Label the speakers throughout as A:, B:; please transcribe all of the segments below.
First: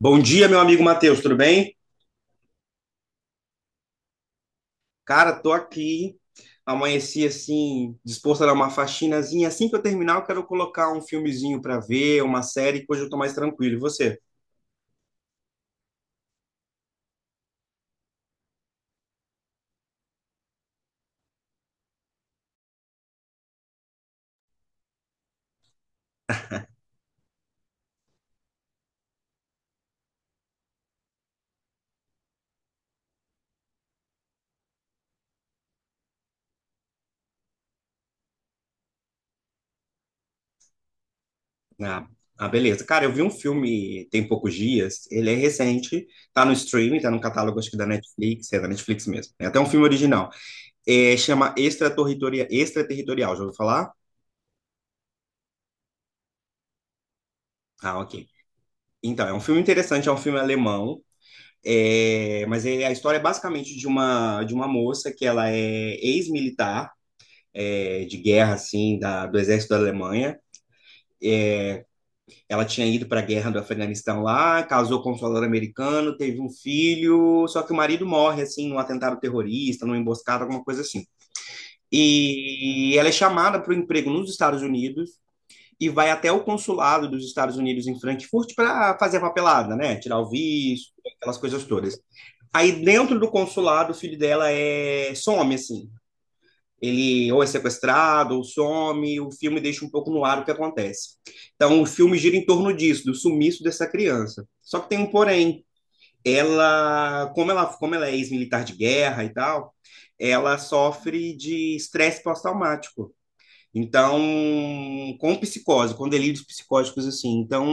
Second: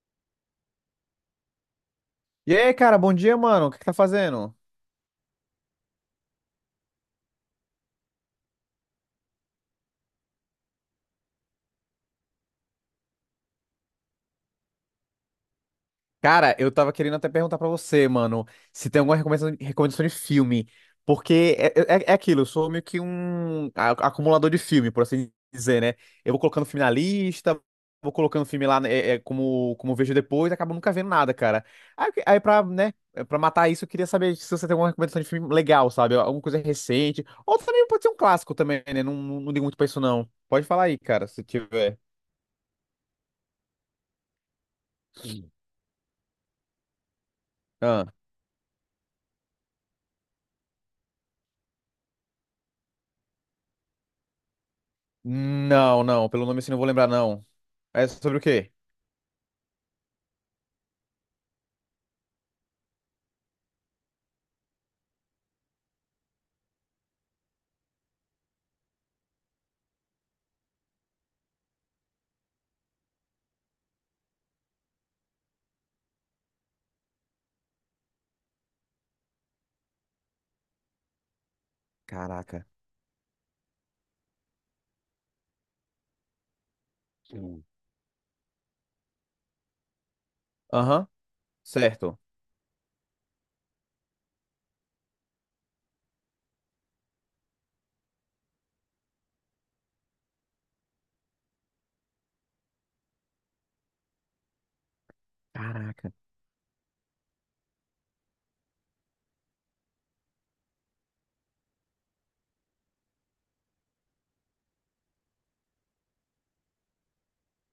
A: Bom dia, meu amigo Matheus, tudo bem?
B: E aí, cara, bom dia, mano. O que que tá fazendo?
A: Cara, tô aqui. Amanheci assim, disposto a dar uma faxinazinha. Assim que eu terminar, eu quero colocar um filmezinho pra ver, uma série, que hoje eu tô mais tranquilo. E você?
B: Cara, eu tava querendo até perguntar pra você, mano, se tem alguma recomendação de filme. Porque é aquilo, eu sou meio que um acumulador de filme, por assim dizer, né? Eu vou colocando filme na lista, vou colocando filme lá, né, como vejo depois, acabo nunca vendo nada, cara. Aí, pra, né, pra matar isso, eu queria saber se você tem alguma recomendação de filme legal, sabe? Alguma coisa recente. Ou também pode ser um clássico também, né? Não, não, não ligo muito pra isso, não. Pode falar aí, cara, se tiver.
A: Ah, beleza. Cara, eu vi um filme tem poucos dias, ele é recente, tá no streaming, tá no catálogo acho que da
B: Ah.
A: Netflix, é da Netflix mesmo. É até um filme original. É, chama Extraterritorial, Extraterritorial, já ouviu falar?
B: Não, não. Pelo nome assim não vou lembrar, não.
A: Ah,
B: É
A: ok.
B: sobre o quê?
A: Então, é um filme interessante, é um filme alemão. É, mas a história é basicamente de uma moça que ela é ex-militar, é, de guerra, assim, do exército da Alemanha. Ela tinha ido para a guerra do Afeganistão lá, casou com um soldado americano, teve um filho, só que o marido morre, assim, num atentado terrorista, numa emboscada, alguma coisa assim.
B: Caraca.
A: E ela é chamada para o emprego nos Estados Unidos e vai até o consulado dos Estados
B: Hum.
A: Unidos em Frankfurt para fazer a papelada, né? Tirar o visto,
B: Aham,
A: aquelas coisas todas.
B: certo.
A: Aí dentro do consulado, o filho dela é some, assim. Ele ou é sequestrado, ou some, o filme deixa um pouco no ar o que acontece. Então o filme gira em torno disso, do sumiço dessa criança. Só que tem um porém.
B: Caraca.
A: Ela, como ela é ex-militar de guerra e tal, ela sofre de estresse pós-traumático. Então, com psicose, com delírios psicóticos assim. Então,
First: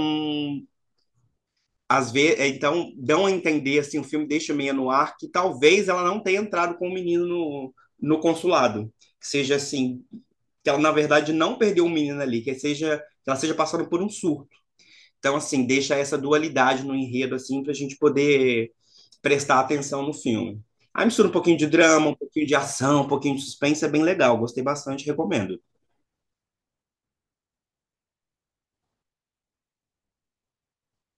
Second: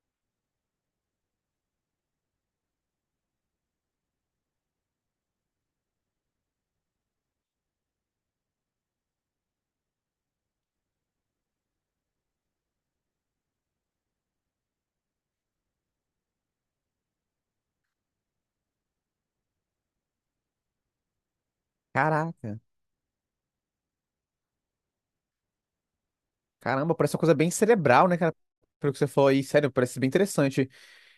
A: às vezes, então dão a entender assim, o filme deixa meio no ar que talvez ela não tenha entrado com o menino no consulado, que seja assim, que ela na verdade não perdeu o menino ali, que seja que ela seja passando por um surto. Então assim, deixa essa dualidade no enredo assim para a gente poder prestar atenção no filme. Aí mistura um pouquinho de drama, um pouquinho de
B: Caraca.
A: ação, um pouquinho de suspense, é bem legal, gostei bastante, recomendo.
B: Caramba, parece uma coisa bem cerebral, né, cara? Pelo que você falou aí, sério, parece bem interessante.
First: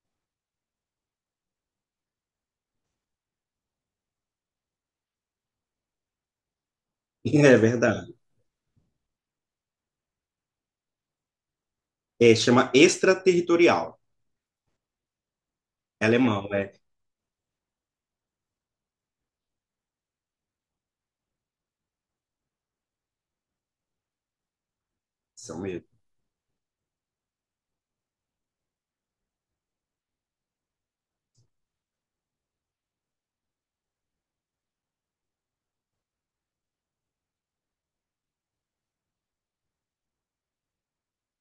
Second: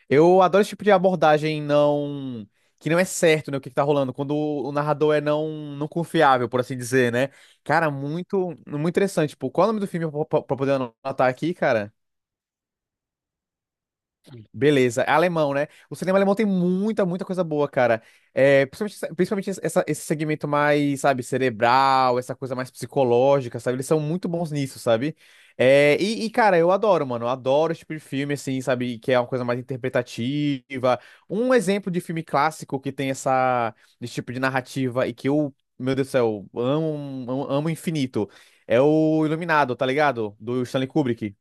B: Eu adoro esse tipo de abordagem, não, que não é certo, né, o que que tá rolando, quando o narrador é não, não confiável, por assim dizer, né?
A: É
B: Cara,
A: verdade.
B: muito, muito interessante. Tipo, qual é o nome do filme pra, pra poder anotar aqui, cara?
A: É, chama Extraterritorial,
B: Beleza, é alemão, né? O cinema alemão tem
A: alemão, né?
B: muita, muita coisa boa, cara. É, principalmente esse segmento mais, sabe, cerebral, essa coisa mais psicológica, sabe? Eles são muito bons nisso, sabe?
A: São mesmo.
B: É, cara, eu adoro, mano. Eu adoro esse tipo de filme, assim, sabe? Que é uma coisa mais interpretativa. Um exemplo de filme clássico que tem esse tipo de narrativa e que eu, meu Deus do céu, amo, amo, amo infinito. É o Iluminado, tá ligado? Do Stanley Kubrick.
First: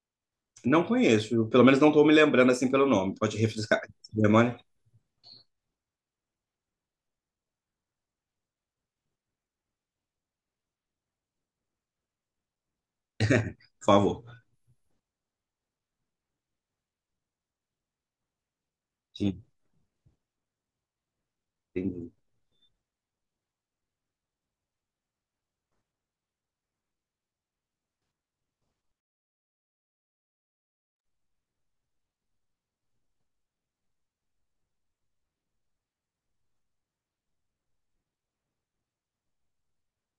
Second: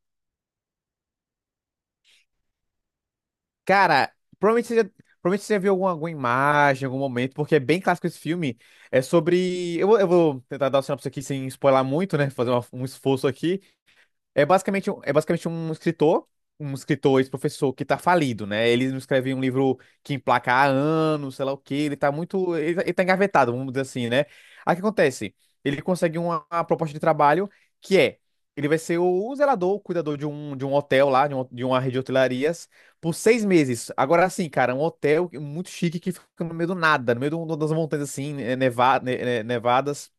A: Não conheço, pelo menos não estou me lembrando assim pelo nome. Pode refrescar a
B: Cara,
A: memória,
B: provavelmente você já, provavelmente você já viu alguma imagem, em algum momento, porque é bem clássico esse filme. É sobre. Eu vou tentar dar o sinopse aqui sem spoiler muito, né? Fazer um esforço aqui.
A: por favor.
B: É basicamente um escritor, ex-professor que tá falido, né? Ele não escreve um
A: Sim,
B: livro que emplaca há anos, sei lá o quê, ele tá
A: entendi.
B: muito. Ele tá engavetado, vamos dizer assim, né? Aí o que acontece? Ele consegue uma proposta de trabalho que é. Ele vai ser o zelador, o cuidador de um hotel lá, de uma rede de hotelarias, por 6 meses. Agora sim, cara, um hotel muito chique que fica no meio do nada, no meio das montanhas assim, nevadas.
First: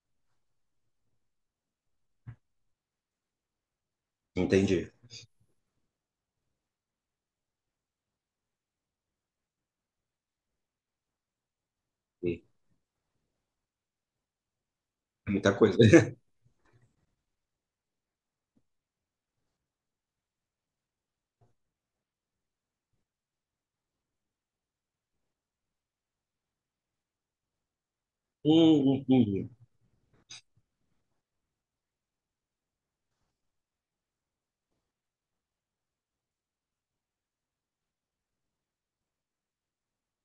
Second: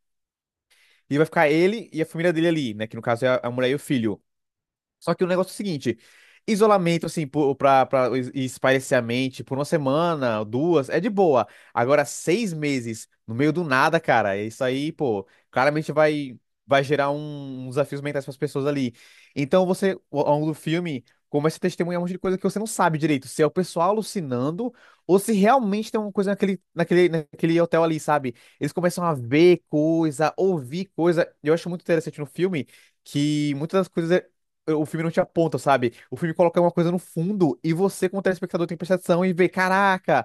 B: E vai ficar ele e a família dele ali, né? Que no caso é a mulher e o filho.
A: Entendi.
B: Só que o negócio é o seguinte: isolamento, assim, pra, pra espairecer a mente por uma semana, duas, é de boa. Agora,
A: Sim,
B: 6 meses, no meio do nada, cara, é isso aí, pô,
A: muita coisa.
B: claramente vai gerar uns desafios mentais pras pessoas ali. Então, você, ao longo do filme, começa a testemunhar um monte de coisa que você não sabe direito: se é o pessoal alucinando ou se realmente tem uma coisa naquele hotel ali, sabe? Eles começam a
A: Entendi.
B: ver coisa, ouvir coisa. Eu acho muito interessante no filme que muitas das coisas é o filme não te aponta, sabe? O filme coloca uma coisa no fundo e você, como telespectador, tem que atenção e vê, caraca,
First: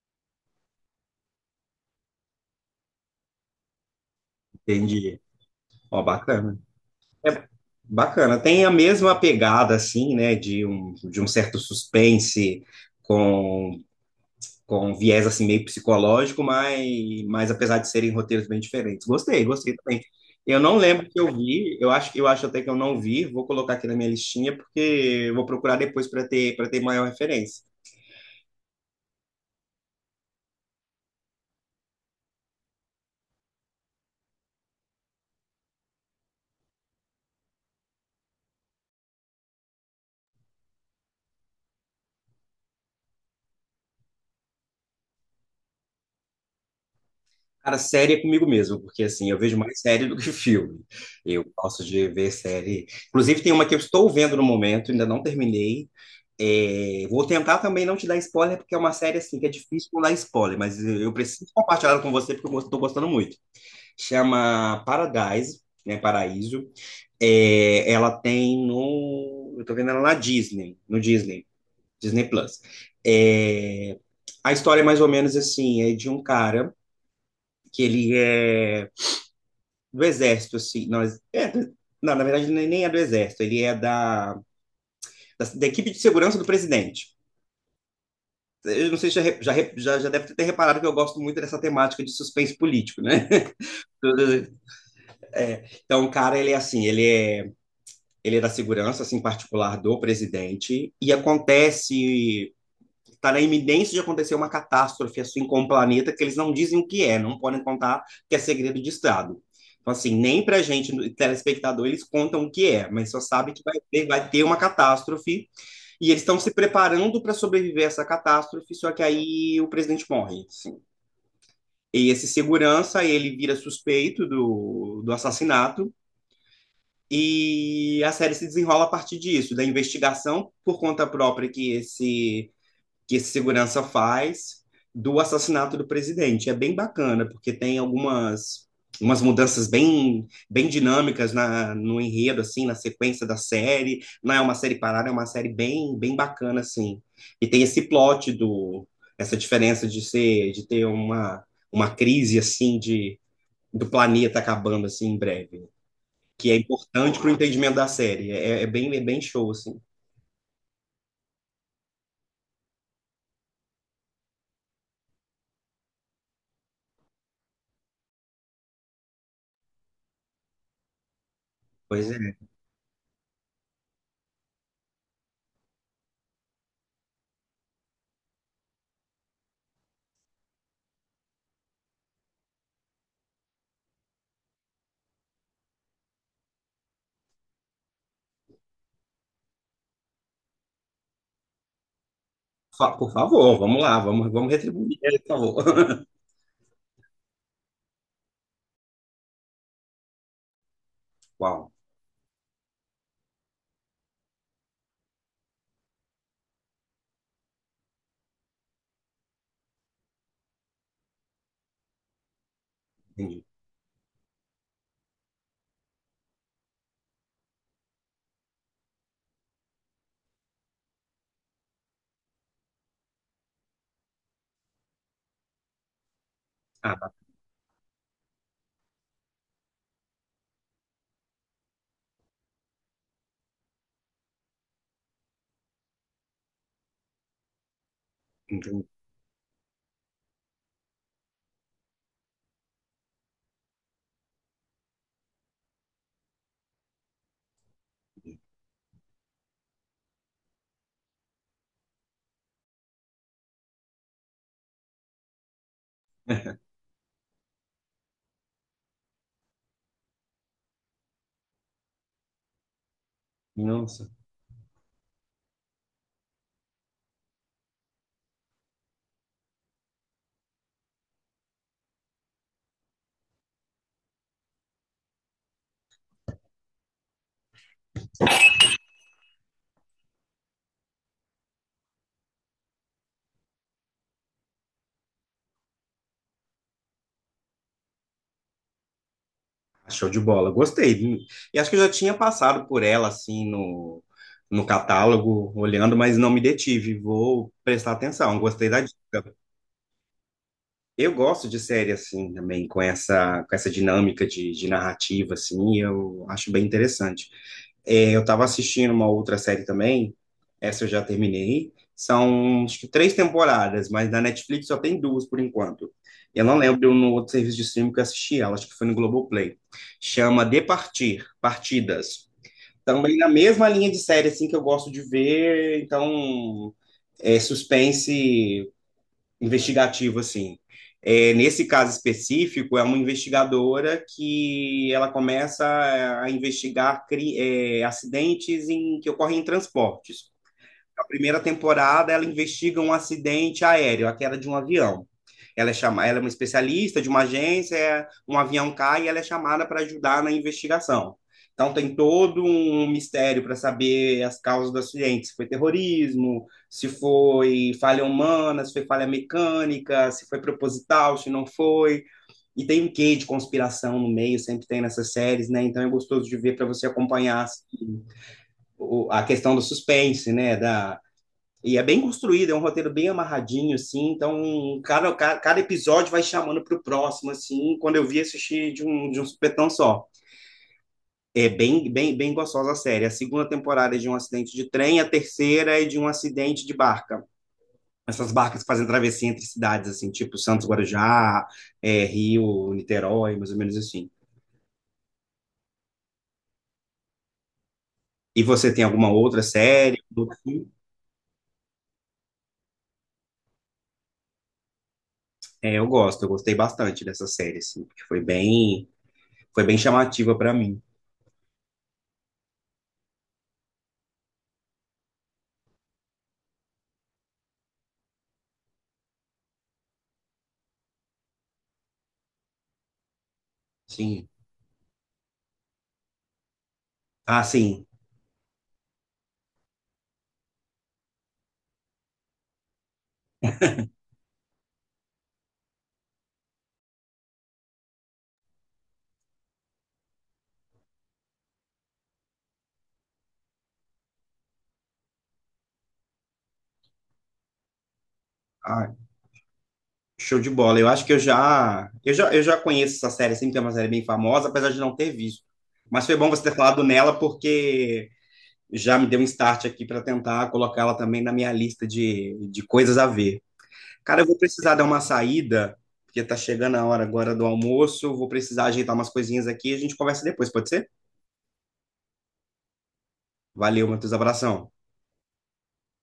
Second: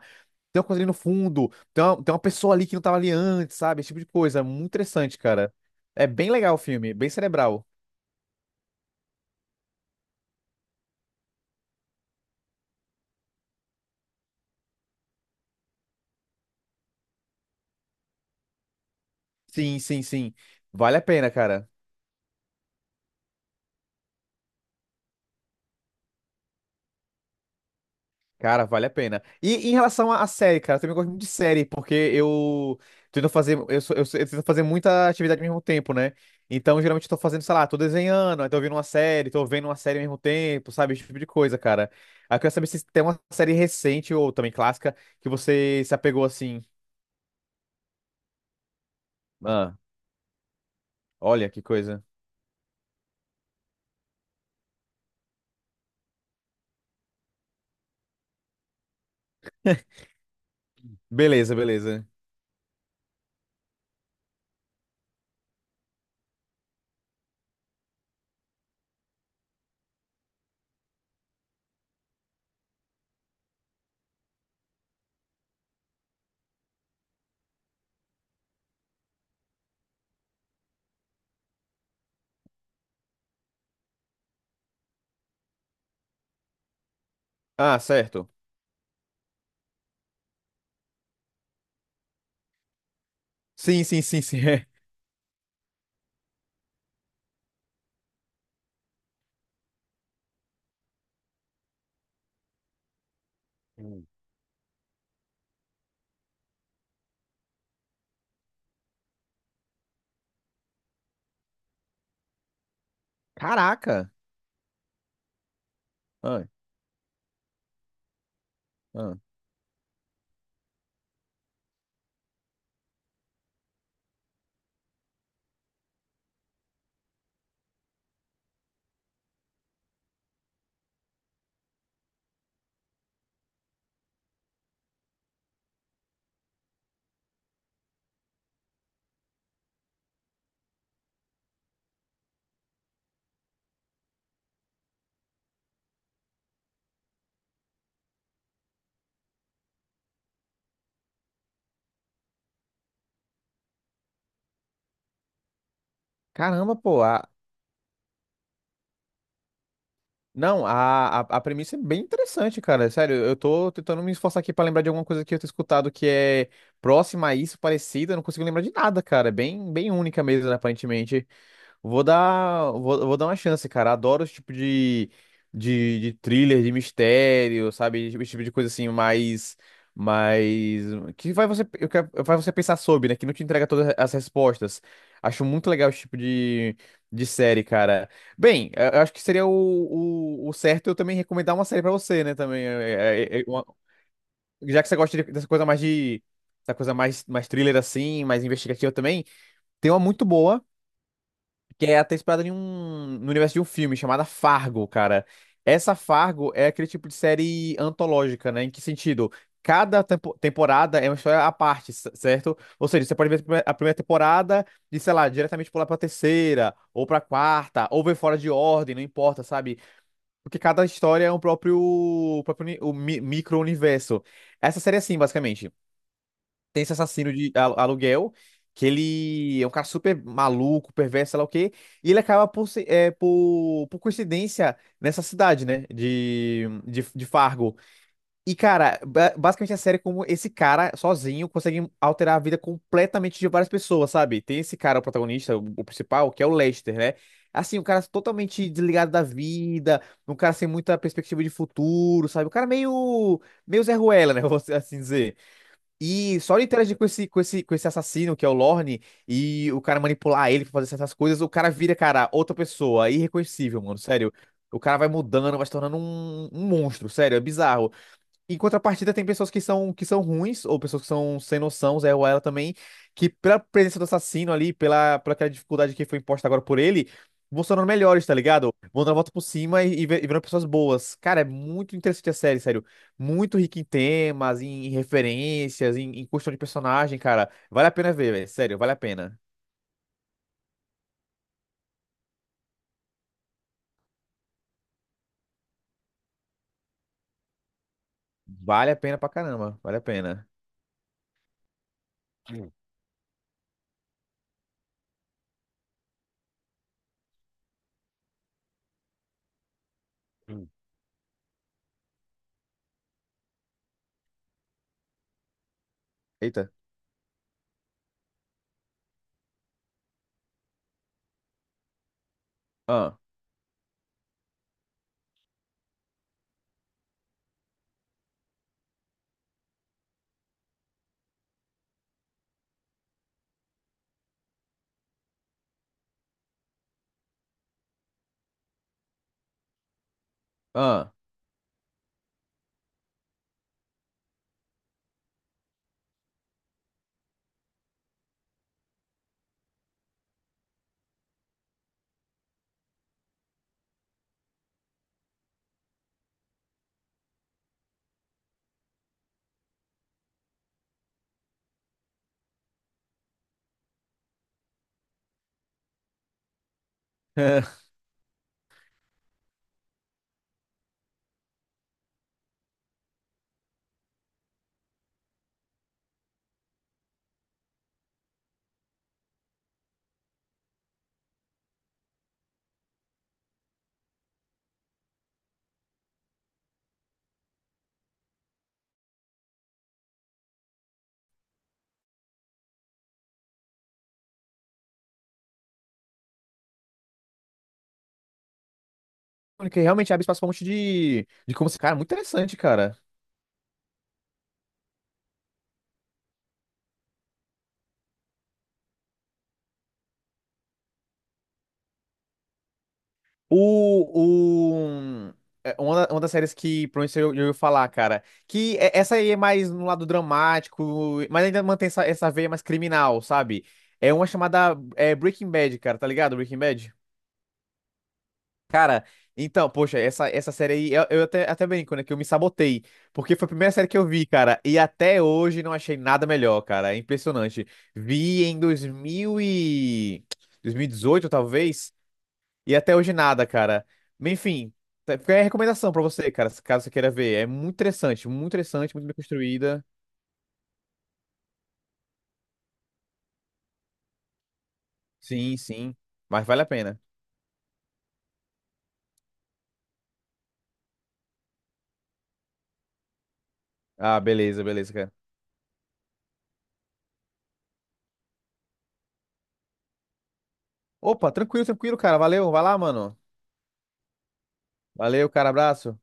B: tem uma coisa ali no fundo, tem uma pessoa ali que não tava ali antes, sabe? Esse tipo de coisa é muito interessante,
A: Entendi.
B: cara.
A: Ó,
B: É bem legal
A: bacana.
B: o filme, bem
A: É
B: cerebral.
A: bacana. Tem a mesma pegada, assim, né, de um certo suspense com com viés assim meio psicológico, mas apesar de serem roteiros bem diferentes. Gostei, gostei
B: Sim,
A: também.
B: sim, sim.
A: Eu não
B: Vale a
A: lembro que
B: pena,
A: eu
B: cara.
A: vi, eu acho até que eu não vi, vou colocar aqui na minha listinha, porque eu vou procurar depois para ter maior referência.
B: Cara, vale a pena. E, em relação à série, cara, eu também gosto muito de série, porque eu tento fazer, eu, sou- eu, sou- eu tento fazer muita atividade ao mesmo tempo, né? Então, geralmente eu tô fazendo, sei lá, tô desenhando, aí tô ouvindo uma série, tô vendo uma série ao mesmo tempo, sabe? Esse tipo de coisa, cara. Aí eu quero saber se tem uma série recente ou também clássica que você se apegou assim.
A: Cara, série é comigo mesmo, porque assim, eu vejo
B: Ah,
A: mais série do que filme. Eu
B: olha que
A: gosto
B: coisa.
A: de ver série. Inclusive, tem uma que eu estou vendo no momento, ainda não terminei. É, vou tentar também não te dar spoiler, porque é uma série assim que é difícil não dar spoiler, mas eu preciso
B: Beleza,
A: compartilhar ela
B: beleza.
A: com você porque eu estou gostando muito. Chama Paradise, né? Paraíso. É, ela tem no. Eu tô vendo ela na Disney, no Disney Plus. É, a história é mais ou menos assim, é de um cara que ele é do Exército, assim. Nós, é, não, na verdade, nem é do Exército, ele é da, da equipe de segurança do presidente.
B: Ah, certo.
A: Eu não sei se já deve ter reparado que eu gosto muito dessa temática de suspense político, né?
B: Sim, sim, sim, sim. é.
A: Então, o cara, ele é assim, ele é da segurança, assim, particular do presidente, e acontece está na iminência de acontecer uma catástrofe assim com o planeta que eles não dizem o que é, não podem contar que é segredo de Estado. Então, assim, nem para a gente, telespectador, eles contam o que é, mas só sabe que
B: Caraca.
A: vai ter uma catástrofe e eles estão
B: Ah,
A: se preparando para sobreviver a essa catástrofe, só que
B: ah.
A: aí o presidente morre, assim. E esse segurança, ele vira suspeito do assassinato, e a série se desenrola a partir disso, da investigação por conta própria que esse segurança faz do assassinato do presidente. É bem bacana, porque tem algumas umas mudanças bem bem dinâmicas no enredo assim, na sequência da série. Não é uma série parada, é uma série bem bem bacana assim. E tem esse plot do essa diferença de ser de ter uma crise assim de do planeta acabando assim em breve, que é
B: Caramba, pô.
A: importante para o entendimento da série. É, é bem show assim.
B: Não, a premissa é bem interessante, cara. Sério, eu tô tentando me esforçar aqui pra lembrar de alguma coisa que eu tenho escutado que é próxima a isso, parecida. Eu não consigo lembrar de nada, cara. É bem, bem única mesmo, né, aparentemente. Vou
A: Pois é.
B: dar, vou, vou dar uma chance, cara. Adoro esse tipo de thriller, de mistério, sabe? Esse tipo de coisa assim, mais, que vai você, faz você pensar sobre, né? Que não te entrega todas as respostas. Acho muito legal esse tipo de série, cara. Bem, eu acho que seria o certo eu também recomendar uma série pra você, né? Também,
A: Por favor, vamos lá, vamos
B: Já que você
A: retribuir,
B: gosta
A: por
B: dessa
A: favor.
B: coisa mais dessa coisa mais, mais thriller assim, mais investigativa também. Tem uma muito boa.
A: Uau,
B: Que é até inspirada em um, no universo de um filme chamada Fargo, cara. Essa Fargo é aquele tipo de série antológica, né? Em que sentido? Cada temporada é uma história à parte, c- certo? Ou seja, você pode ver
A: entendi.
B: a primeira temporada e, sei lá, diretamente pular pra terceira, ou pra quarta, ou ver fora de ordem, não importa, sabe? Porque cada história é um próprio, próprio uni- o mi- micro-universo. Essa série é assim, basicamente. Tem esse
A: Ah, tá,
B: assassino de aluguel, que ele é um cara super maluco, perverso, sei lá o quê, e ele acaba por, se- é, por coincidência nessa cidade, né, de Fargo. E,
A: entendi.
B: cara, basicamente a série é como esse cara, sozinho, consegue alterar a vida completamente de várias pessoas, sabe? Tem esse cara, o protagonista, o principal, que é o Lester, né? Assim, um cara totalmente desligado da vida, um cara sem muita perspectiva de futuro, sabe? O cara meio Zé Ruela, né? Vou assim dizer. E só ele interagir com esse assassino, que é o Lorne, e o cara manipular ele pra fazer certas coisas, o cara vira, cara, outra pessoa, é irreconhecível, mano,
A: Nossa,
B: sério. O cara vai mudando, vai se tornando um monstro, sério, é bizarro. Em contrapartida, tem pessoas que são ruins, ou pessoas que são sem noção, Zé Ruela também, que pela presença do assassino ali, pela aquela dificuldade que foi imposta agora por ele, vão se tornando melhores, tá ligado? Vão dando a volta por cima e, e virando pessoas boas. Cara, é muito interessante a série, sério. Muito rica em temas, em referências, em questão de personagem, cara. Vale a pena ver, velho. Sério, vale a pena.
A: show de bola. Gostei, viu? E acho que eu já tinha passado por ela assim no catálogo, olhando, mas não me detive. Vou prestar atenção. Gostei da
B: Vale a pena pra
A: dica.
B: caramba. Vale a pena.
A: Eu gosto de série assim também,
B: Hum,
A: com essa dinâmica de narrativa assim, eu acho bem interessante. É, eu estava assistindo uma outra série também,
B: hum.
A: essa eu já terminei. São acho que três temporadas, mas na Netflix só tem duas por enquanto. Eu não
B: Eita.
A: lembro no outro serviço de streaming que eu assisti ela, acho que foi no Globoplay. Chama De Partir, Partidas. Também
B: Ah,
A: na mesma linha de série assim que eu gosto de ver, então é suspense investigativo, assim. É, nesse caso específico, é uma investigadora que ela começa a investigar é, acidentes em, que ocorrem em transportes. Na
B: ah.
A: primeira temporada, ela investiga um acidente aéreo, a queda de um avião. Ela é, chama... ela é uma especialista de uma agência, é, um avião cai e ela é chamada para ajudar na investigação. Então tem todo um mistério para saber as causas do acidente, se foi terrorismo, se foi falha humana, se foi falha mecânica, se foi proposital, se não foi. E tem um quê de conspiração no meio, sempre tem nessas séries, né? Então é gostoso de ver para você acompanhar assim, a questão do suspense, né? Da, e é bem construído, é um roteiro bem amarradinho, assim. Então, cada episódio vai chamando pro próximo, assim. Quando eu vi, assistir de um supetão só. É bem, bem, bem gostosa a série. A segunda temporada é de um acidente de trem, a terceira é de um acidente de barca. Essas barcas que fazem travessia entre cidades, assim, tipo Santos Guarujá, é, Rio, Niterói, mais ou menos assim. E você tem alguma outra
B: Porque
A: série?
B: realmente abre espaço pra um monte de como. Cara, é muito interessante, cara.
A: É, eu gosto, eu gostei bastante dessa série, assim, porque foi bem chamativa para mim.
B: O, é, uma, da- uma das séries que provavelmente eu ia falar, cara, essa aí é mais no lado dramático, mas ainda mantém essa veia mais criminal, sabe? É uma
A: Sim.
B: chamada Breaking Bad, cara, tá ligado? Breaking Bad?
A: Ah, sim.
B: Cara, então, poxa, essa série aí, eu até brinco, né, que eu me sabotei, porque foi a primeira série que eu vi, cara, e até hoje não achei nada melhor, cara, é impressionante. Vi em 2018 talvez. E até hoje nada, cara. Mas, enfim, fica aí a recomendação pra você, cara, caso você queira ver. É muito interessante, muito interessante,
A: Ah,
B: muito bem construída.
A: show de bola. Eu acho que eu já conheço essa série, sempre que é uma série bem famosa, apesar de não ter visto.
B: Sim, sim.
A: Mas foi bom você
B: Mas
A: ter
B: vale a
A: falado
B: pena.
A: nela, porque já me deu um start aqui para tentar colocá-la também na minha lista de coisas a ver.
B: Ah,
A: Cara, eu vou
B: beleza,
A: precisar dar
B: beleza,
A: uma
B: cara.
A: saída, porque tá chegando a hora agora do almoço. Vou precisar ajeitar umas coisinhas aqui e a gente conversa depois, pode ser?
B: Opa, tranquilo, tranquilo, cara. Valeu, vai lá, mano.
A: Valeu, Matheus, abração.
B: Valeu, cara, abraço.